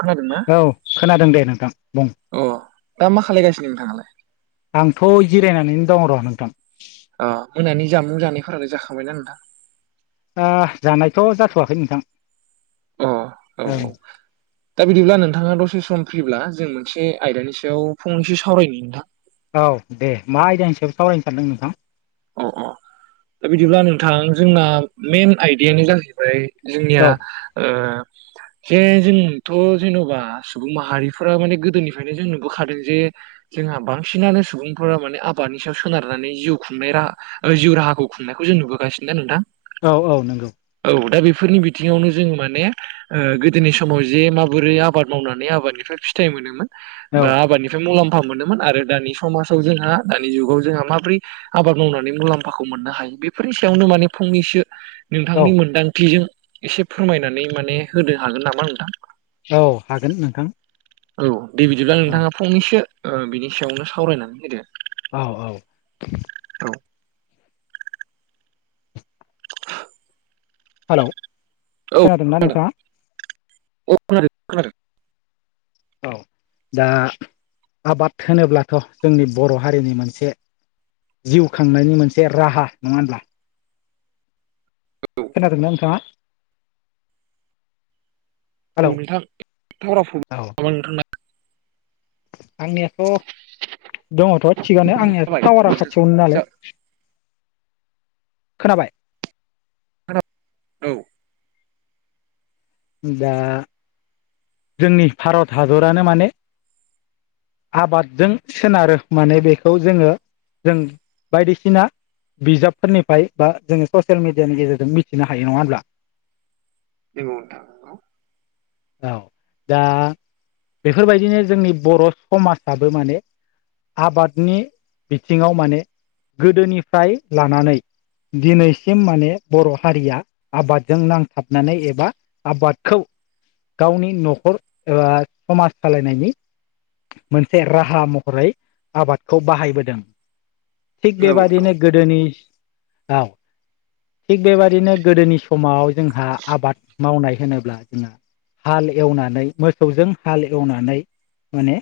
खोनादोंना? औ खोनादों दे नोंथां बुं। अ दा मा खालायगासिनो नोंथाङालाय? आंथ' जिरायनानैनो दं र' नोंथां। अ मोनानि जामुं जानायफोरालाय जाखांबायना नोंथां? ओ जानायथ' जाथ'वाखै नोंथां। अ औ ओं औ। दा बिदिब्ला नोंथाङा दसे सम फ्रिब्ला जों मोनसे आयदानि सायाव फंनैसो सावरायनो नोंथां। औ दे मा आयदानि हिसाबै सावरायनो सानदों नोंथां? अ अ दा बिदिब्ला नोंथां जोंना मेन आयदायानो जाहैबाय जोंनिया औ ओ जे जोंथ' जेन'बा सुबुं माहारिफोरा माने गोदोनिफ्रायनो जों नुबोखादों जे जोंहा बांसिनानो सुबुंफोरा माने आबादनि सायाव सोनारनानै जिउखौ बे राहा जिउ राहाखौ खुंनायखौ जों नुबोगासिनो ना नोंथां? औ औ नोंगौ। औ दा बेफोरनि बिथिङावनो जोङो माने ओ गोदोनि समाव जे माबोरै आबाद मावनानै आबादनिफ्राय फिथाइ मोनोमोन। औ बा आबादनिफ्राय मुलाम्फा मोनोमोन आरो दानि समाजाव जोंहा दानि जुगाव जोंहा माबोरै आबाद मावनानै मुलाम्फाखौ मोननो हायो बेफोरनि सायावनो माने फंनैसो औ नोंथांनि मोनदांथिजों एसे फोरमायनानै माने होनो हागोन नामा नोंथां? औ हागोन नोंथां औ दे बिदिब्ला औ नोंथाङा फंनैसो बिनि सायावनो सावरायनानै होदो औ औ औ [inaudible] हेलौ औ खोनादोंना खोनादों नोंथाङा। औ खोनादों खोनादों औ दा आबाद होनोब्लाथ' जोंनि बर' हारिनि मोनसे जिउ खांनायनि मोनसे राहा नङा होमब्ला? औ खोनादोंना नोंथाङा? हेलौ औ नोंथां औ [unintelligible] आंनियाथ' दङथ' थिगानो आंनियाथ' जाबाय टावारा खाथियावनो जा नालाय। खोनाबाय? [unintelligible] औ होमबा जोंनि भारत हादरानो माने आबादजों सोनारो माने बेखौ जोङो जों बायदिसिना बिजाबफोरनिफ्राय बा जोङो ससियेल मिडियानि गेजेरजों मिथिनो हायो नङा होनब्ला [unintelligible] औ। दा बेफोरबायदिनो जोंनि बर' समाजाबो माने आबादनि बिथिङाव माने गोदोनिफ्राय लानानै दिनैसिम माने बर' हारिया आबादजों नांथाबनानै एबा आबादखौ गावनि न'खर एबा समाज सालायनायनि मोनसे राहा महरै आबादखौ बाहायबोदों थिग औ बेबायदिनो गोदोनिआव थिग बेबायदिनो गोदोनि समाव जोंहा आबाद मावनाय होनोब्ला जोंहा हाल एवनानै मोसौजों हाल एवनानै माने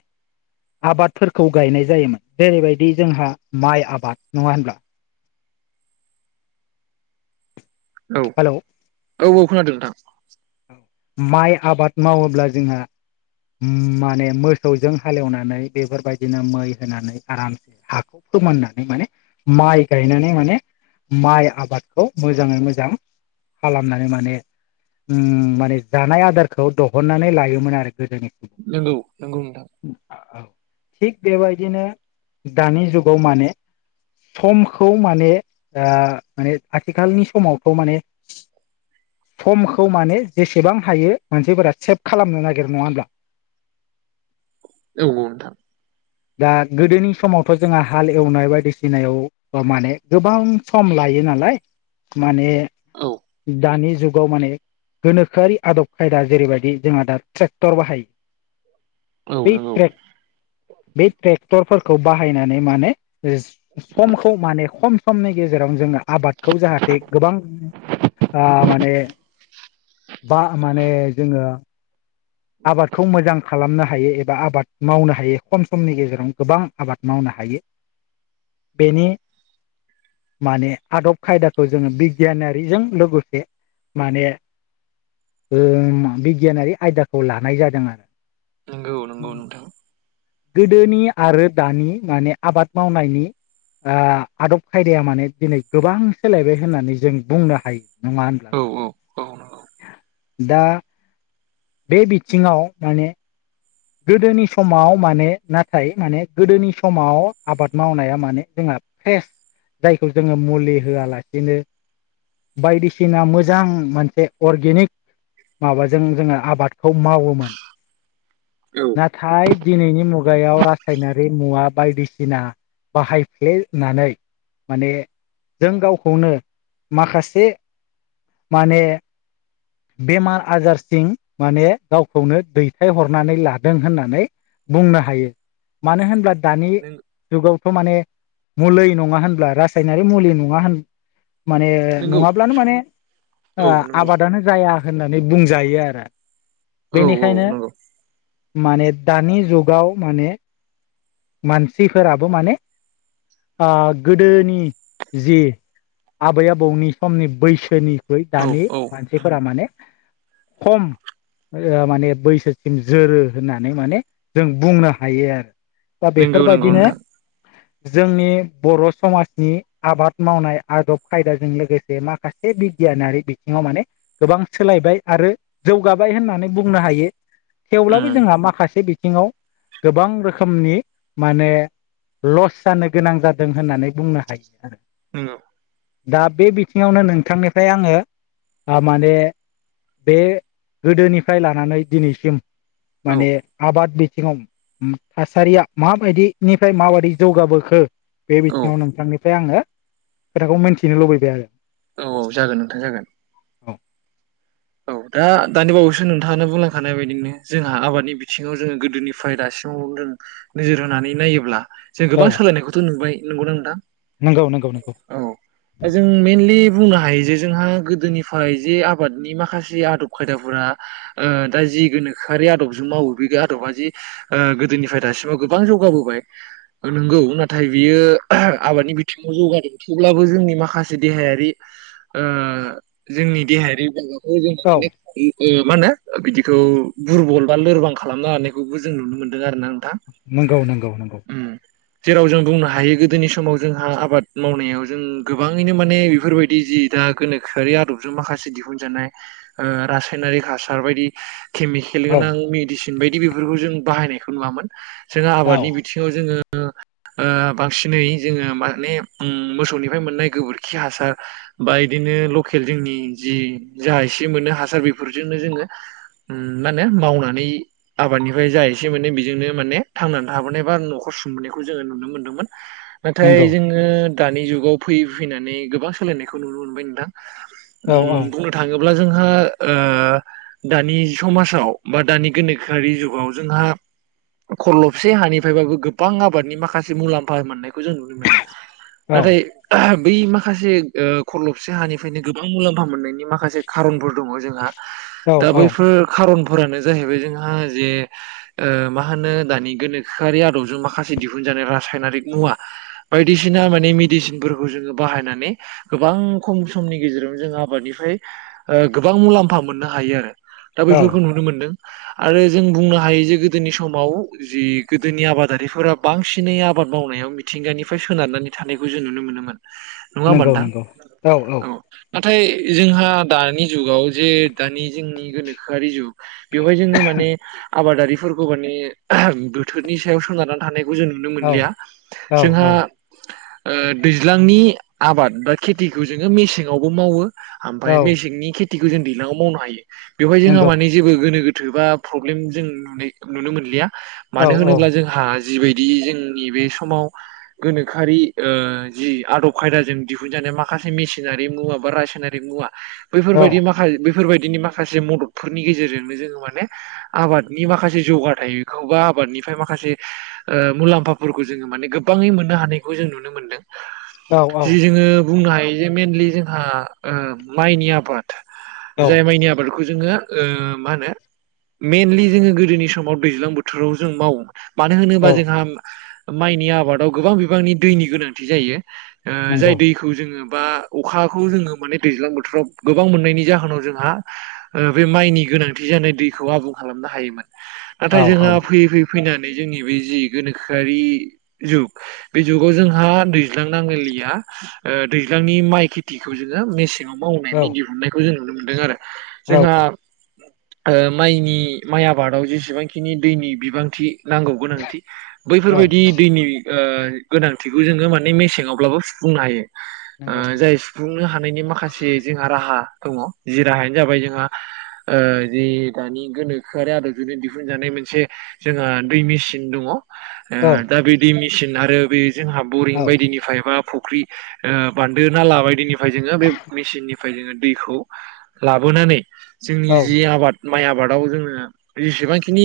आबादफोरखौ गायनाय जायोमोन जेरैबायदि जोंहा माइ आबाद नङा होनब्ला। औ हेलौ औ औ खोनादों नोंथां। औ माइ आबाद मावोब्ला जोंहा। माने मोसौजों हालेवनानै बेफोरबायदिनो मै होनानै आरामसे हाखौ फोरोमाननानै माने माइ गायनानै माने माइ आबादखौ मोजाङै मोजां खालामनानै माने माने जानाय आदारखौ दिहननानै लायोमोन आरो गोदोनि सुबुङा नंगौ नंगौ नोंथां औ थिग बेबायदिनो दानि जुगाव माने समखौ माने माने आथिखालनि समावथ माने सम खौ माने जेसेबां हायो मोनसेफोरा सेभ खालामनो नागिर नङा होनब्ला औ औ दा गोदोनि समावथ' जोंहा हाल एवनाय बायदिसिनायाव माने गोबां सम लायो नालाय माने औ दानि जुगाव माने गोनोखोआि आदब खायदा जेरैबायदि जोंहा दा ट्रेक्टर बाहायो औ बै नंगौ ट्रेक बै ट्रेक्टरफोरखौ बाहायनानै माने समखौ माने खम समनि गेजेरावनो जोङो आबादखौ जाहाथे गोबां ओ माने बा माने जोङो आबादखौ मोजां खालामनो हायो एबा आबाद मावनो हायो खम समनि गेजेराव गोबां आबाद मावनो हायो। [inaudible] बेनि माने आदब खायदाखौ जोङो बिगियानारिजों लोगोसे माने बिगियानारि आयदा खौ लानाय जादों आरो। औ नंगौ नोंथां। गोदोनि आरो दानि माने आबाद मावनायनि आदब खायदाया माने दिनै गोबां सोलायबाय होननानै जों बुंनो हायो ना मा होनो औ-औ-औ दा बे बिथिङाव माने गोदोनि समाव माने नाथाय माने गोदोनि समाव आबाद मावनाया माने जोंहा जायखौ जोङो मुलि होआलासिनो बायदिसिना मोजां मोनसे अर्गेनिक माबाजों जोङो आबादखौ मावोमोन। औ नाथाय दिनैनि मुगायाव रासायनारि मुवा बायदिसिना बाहायफ्लेनानै माने जों गावखौनो माखासे माने बेमार आजारथिं माने गावखौनो दैथायहरनानै लादों। दों होननानै बुंनो हायो मानो होनब्ला दानि जुगावथ' माने मुलि नङा होनब्ला रासायनारि मुलि नङा होन माने नंगौ नङाब्लानो माने औ नंगौ आबादानो जाया होननानै बुंजायो आरो औ बेनिखायनो नंगौ माने दानि जुगाव माने मानसिफोराबो माने गोदोनि जि आबै आबौनि समनि बैसोनि बै औ दानि औ मानसिफोरा माने खम माने बैसोसिम जोरो होननानै माने जों बुंनो हायो आरो। दा नंगौ नंगौ बेफोरबायदिनो। नोंथां [inaudible] जोंनि बर' समाजनि आबाद मावनाय आदब खायदाजों लोगोसे माखासे बिगियानारि बिथिङाव माने गोबां सोलायबाय आरो जौगाबाय होननानै बुंनो हायो। थेवब्लाबो जोंहा माखासे बिथिङाव गोबां रोखोमनि। माने लस जानो गोनां जादों होननानै बुंनो हायो आरो नंगौ दा बे बिथिङावनो नोंथांनिफ्राय आङो माने बे गोदोनिफ्राय लानानै दिनैसिम औ माने आबाद बिथिङाव थासारिया माबायदिनिफ्राय माबायदि जौगाबोखो बे औ बिथिङाव नोंथांनिफ्राय आङो। खोथाखौ मोनथिनो लुबैबाय आरो। औ औ जागोन नोंथां जागोन औ औ दा दानि बावैसो नोंथाङा बुंलांखानाय बायदिनो जोंहा आबादनि बिथिङाव जोङो गोदोनि ओमफाय दासिमाव जों नोजोर होनानै नायोब्ला जों औ गोबां सोलायनायखौथ' नुबाय नंगौना नोंथां। नंगौ नंगौ नंगौ औ जों मेइनलि बुंनो हायो जे जोंहा गोदोनिफ्राय जे आबाद नि माखासे आदब खायदाफोरा दा ओ जि गोनोखोआरि आदबजों मावो बे आदबा जि ओ गोदोनिफ्राय दासिमाव गोबां जौगाबोबाय। नंगौ नाथाय बियो आबादनि बिथिङाव जौगादों थेवब्लाबो जोंनि माखासे देहायारि ओ जोंनि देहायारि माबाखौ औ [unintelligible] ओ मा होनो बिदिखौ दुरबल बा लोरबां खालामनो हानायखौबो जों नुनो मोनदों आरो ना नोंथां। नंगौ नंगौ नंगौ। ओम। जेराव जों बुंनो हायो गोदोनि समाव जोंहा आबाद मावनायाव जों गोबाङैनो माने बेफोरबायदि जि दा गोनोखोआरि आदबजों माखासे दिहुन जानाय ओ रायनारि हासार बायदि केमिकेल औ गोनां मेदिसिन बायदि बेफोरखौ जों बाहायनायखौ नुवामोन जोंहा औ आबादनि बिथिङाव जोंङो ओ बांसिनै जोङो माने मोसौनिफ्राय मोननाय गोबोरखि हासार बा इदिनो लकेल जोंनि जि जा इसे मोनो हासार बेफोरजोंनो जोङो ओम मा होनो मावनानै आबादनिफ्राय जा एसे मोनो बेजोंनो माने थांनानै थाबोनाय बा न'खर सुंबोनायखौ जोङो नुनो मोन्दोंमोन। [inaudible] नाथाय नंगौ जोङो दानि जुगाव फैयै फैनानै गोबां सोलायनायखौ नुनो मोनबाय नोंथां। औ ओम औ बुंनो थाङोब्ला जोंहा ओ दानि समाजाव बा दानि गोनोखोआरि जुगाव जोंहा खरलबसे हानिफ्रायबाबो गोबां आबादनि माखासे मुलाम्फा मोननायखौ जों नुनो मोनो। औ नाथाय बै माखासे ओ खरलबसे हानिफ्रायनो गोबां मुलाम्फा मोननायनि माखासे खारनफोर दङ जोंहा औ दा औ बैफोर खारनफोरानो जाहैबाय जोंहा जे ओ मा होनो दानि गोनोखोआरि आदबजों माखासे दिहुनजानाय रासायनारिक मुवा बायदिसिना माने मेडिसिनफोरखौ जोंङो बाहायनानै गोबां खम समनि गेजेरावनो जों आबादनिफ्राय ओ गोबां मुलाम्फा मोननो हायो आरो दा औ बैफोरखौ नुनो मोन्दों। आरो जों बुंनो हायो जे गोदोनि समाव जि गोदोनि आबादारिफोरा बांसिनै आबाद मावनायाव मिथिंगानिफ्राय सोनारनानै थानायखौ जों नुनो मोनोमोन। नंङा ओमबा नोथां? औ। नाथाय जोंहा दानि जुगाव जे दानि जोंनि गोनोखोआरि जुग बेवहाय जोंङो माने आबादारिफोरखौ माने बोथोरनि सायाव सोनारनानै थानायखौ जों नुनो औ मोनलिया औ जोंहा ओ दैज्लांनि आबाद बा खेथिखौ जोंङो मेसेंआवबो मावो। ओमफ्राय औ मेसेंनि खेथिखौ जों दैलाङाव मावनो हायो बेवहाय जोंहा नंगौ माने जेबो गोनो गोथो बा प्रब्लेम जों नुनो नुनो मोनलिया औ मानो औ होनोब्ला जों जोंहा जिबायदि जोंनि बे समाव गोनोखोआरि ओ जि आदब खायदाजों दिहुनजानाय माखासे मेसिनारि मुवा बा रासायनारि मुवा औ बैफोरबायदि माखा बेैफोरबायदिनि माखासे मददफोरनि गेजेरजोंनो जोंङो माने आबादनि माखासे जौगाथायखौबो आबादनिफ्राय माखासे ओ मुलाम्फाफोरखौ जोंङो माने गोबाङै मोननो हानायखौ जों नुनो मोनदों। जि औ जोंङो बुंनो हायो जे मेइनलि जोंहा ओ माइनि आबाद। जाय माइनि आबादखौ जोंङो ओ मा होनो मेनलि जोंङो गोदोनि समाव दैज्लां बोथोराव जों मावो। मानो होनोबा औ जोंहा माइनि आबादाव गोबां बिबांनि दैनि गोनांथि जायो। ओ जाय नंगौ दैखौ जोंङो बा अखाखौ जोंङो माने दैज्लां बोथोराव फोराव गोबां मोननायनि जाहोनाव जोंहा ओ बे माइनि गोनांथि जानाय दैखौ आबुं खालामनो हायोमोन नाथाय औ औ जोंहा फैयै फैयै फैनानै जोंनि बे जि गोनोखोआरि जुग बे जुगाव जोंहा दैज्लां नांलाय लाया ओ दैज्लांनि माइ खेथिखौ जोंङो मेसें मावनायनि दिहुननायखौ जों नुनो मोनदों आरो औ जोंहा ओ माइनि माइ आबादाव जेसेबांखिनि दैनि बिबांथि नांगौ गोनांथि बैफोर औ बायदि दैनि ओ गोनांथिखौ जोंङो माने मेसेङावब्लाबो सुफुंनो हायो। ओ नंगौ नंगौ जाय बुंनो हानायनि माखासे जोंहा राहा दङ जि राहायानो जाबाय जोंहा ओ जि दानि गोनोखोआरि आदब जोंनो दिहुनजानाय मोनसे जोंहा दै मेचिन दङ। औ दा बे दै मेसिन आरो बे जोंहा बरिं औ बायदिनिफ्रायबा फुख्रि ओ बान्दो नाला बायदिनिफ्राय जोङो बे निफ्राय जोङो दैखौ लाबोनानै जोंनि औ जि आबाद माइ आबादाव जोङो जेसेबांखिनि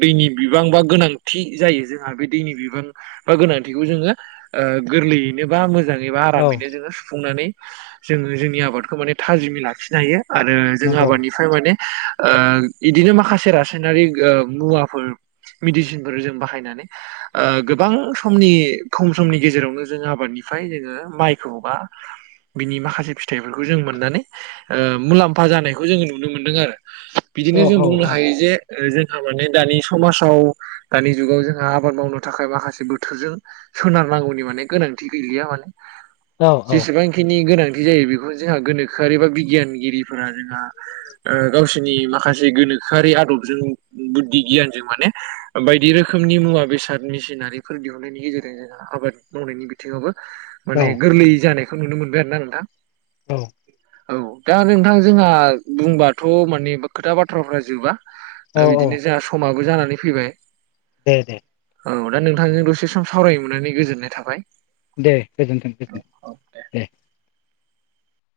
दैनि बिबां बा गोनांथि जायो जोंहा बे दैनि बिबां बा गोनांथिखौ जोंङो ओ गोरलैयैनो बा मोजाङै बा औ आरामैनो जोंङो सुफुंनानै जोंङो जोंनि आबादखौ माने थाजिमै लाखिनो हायो आरो जों नंगौ आबादनिफ्राय माने ओ इदिनो माखासे रासायनारि ओ मुवाफोर मिदिसिनफोर जों बाहायनानै ओ गोबां समनि खम समनि गेजेरावनो जोंङो आबादनिफ्राय जोंङो माइखौबा बिनि माखासे फिथाइफोरखौ जों मोननानै ओ मुलाम्फा जानायखौ जोंङो नुनो मोनदों आरो। औ बिदिनो जों औ बुंनो हायो जे जोंहा माने दानि समाजाव दानि जुगाव जोंहा आबाद मावनो थाखाय माखासे बोथोरजों सोनारनांगौनि माने गोनांथि गैलिया माने औ औ जेसेबां बेखिनि गोनांथि जायो बेखौनो जोंहा गोनोखोआरि बा बिगियान गिरिफोरा जोंहा गावसोरनि माखासे गोनोखोआरि आदबजों बुद्धि गियानजों माने बायदि रोखोमनि मुवा बेसादनि मिसिनारिफोर दिहुननायनि गेजेरजों आबाद मावनायनि बिथिङावबो माने औ गोरलै जानायखौ नुनो मोनबाय आरो ना नोंथां। औ औ दा नोंथां जोंहा बुंबाथ माने खोथा बाथ्राफ्रा जोबा। औ दा औ बिदिनो जोंहा समाबो जानानै फैबाय दे दे औ दा नोंथांजों दसे सम सावरायनो मोननानै गोजोननाय थाबाय। दे गोजोन्थों गोजोनथों औ दे।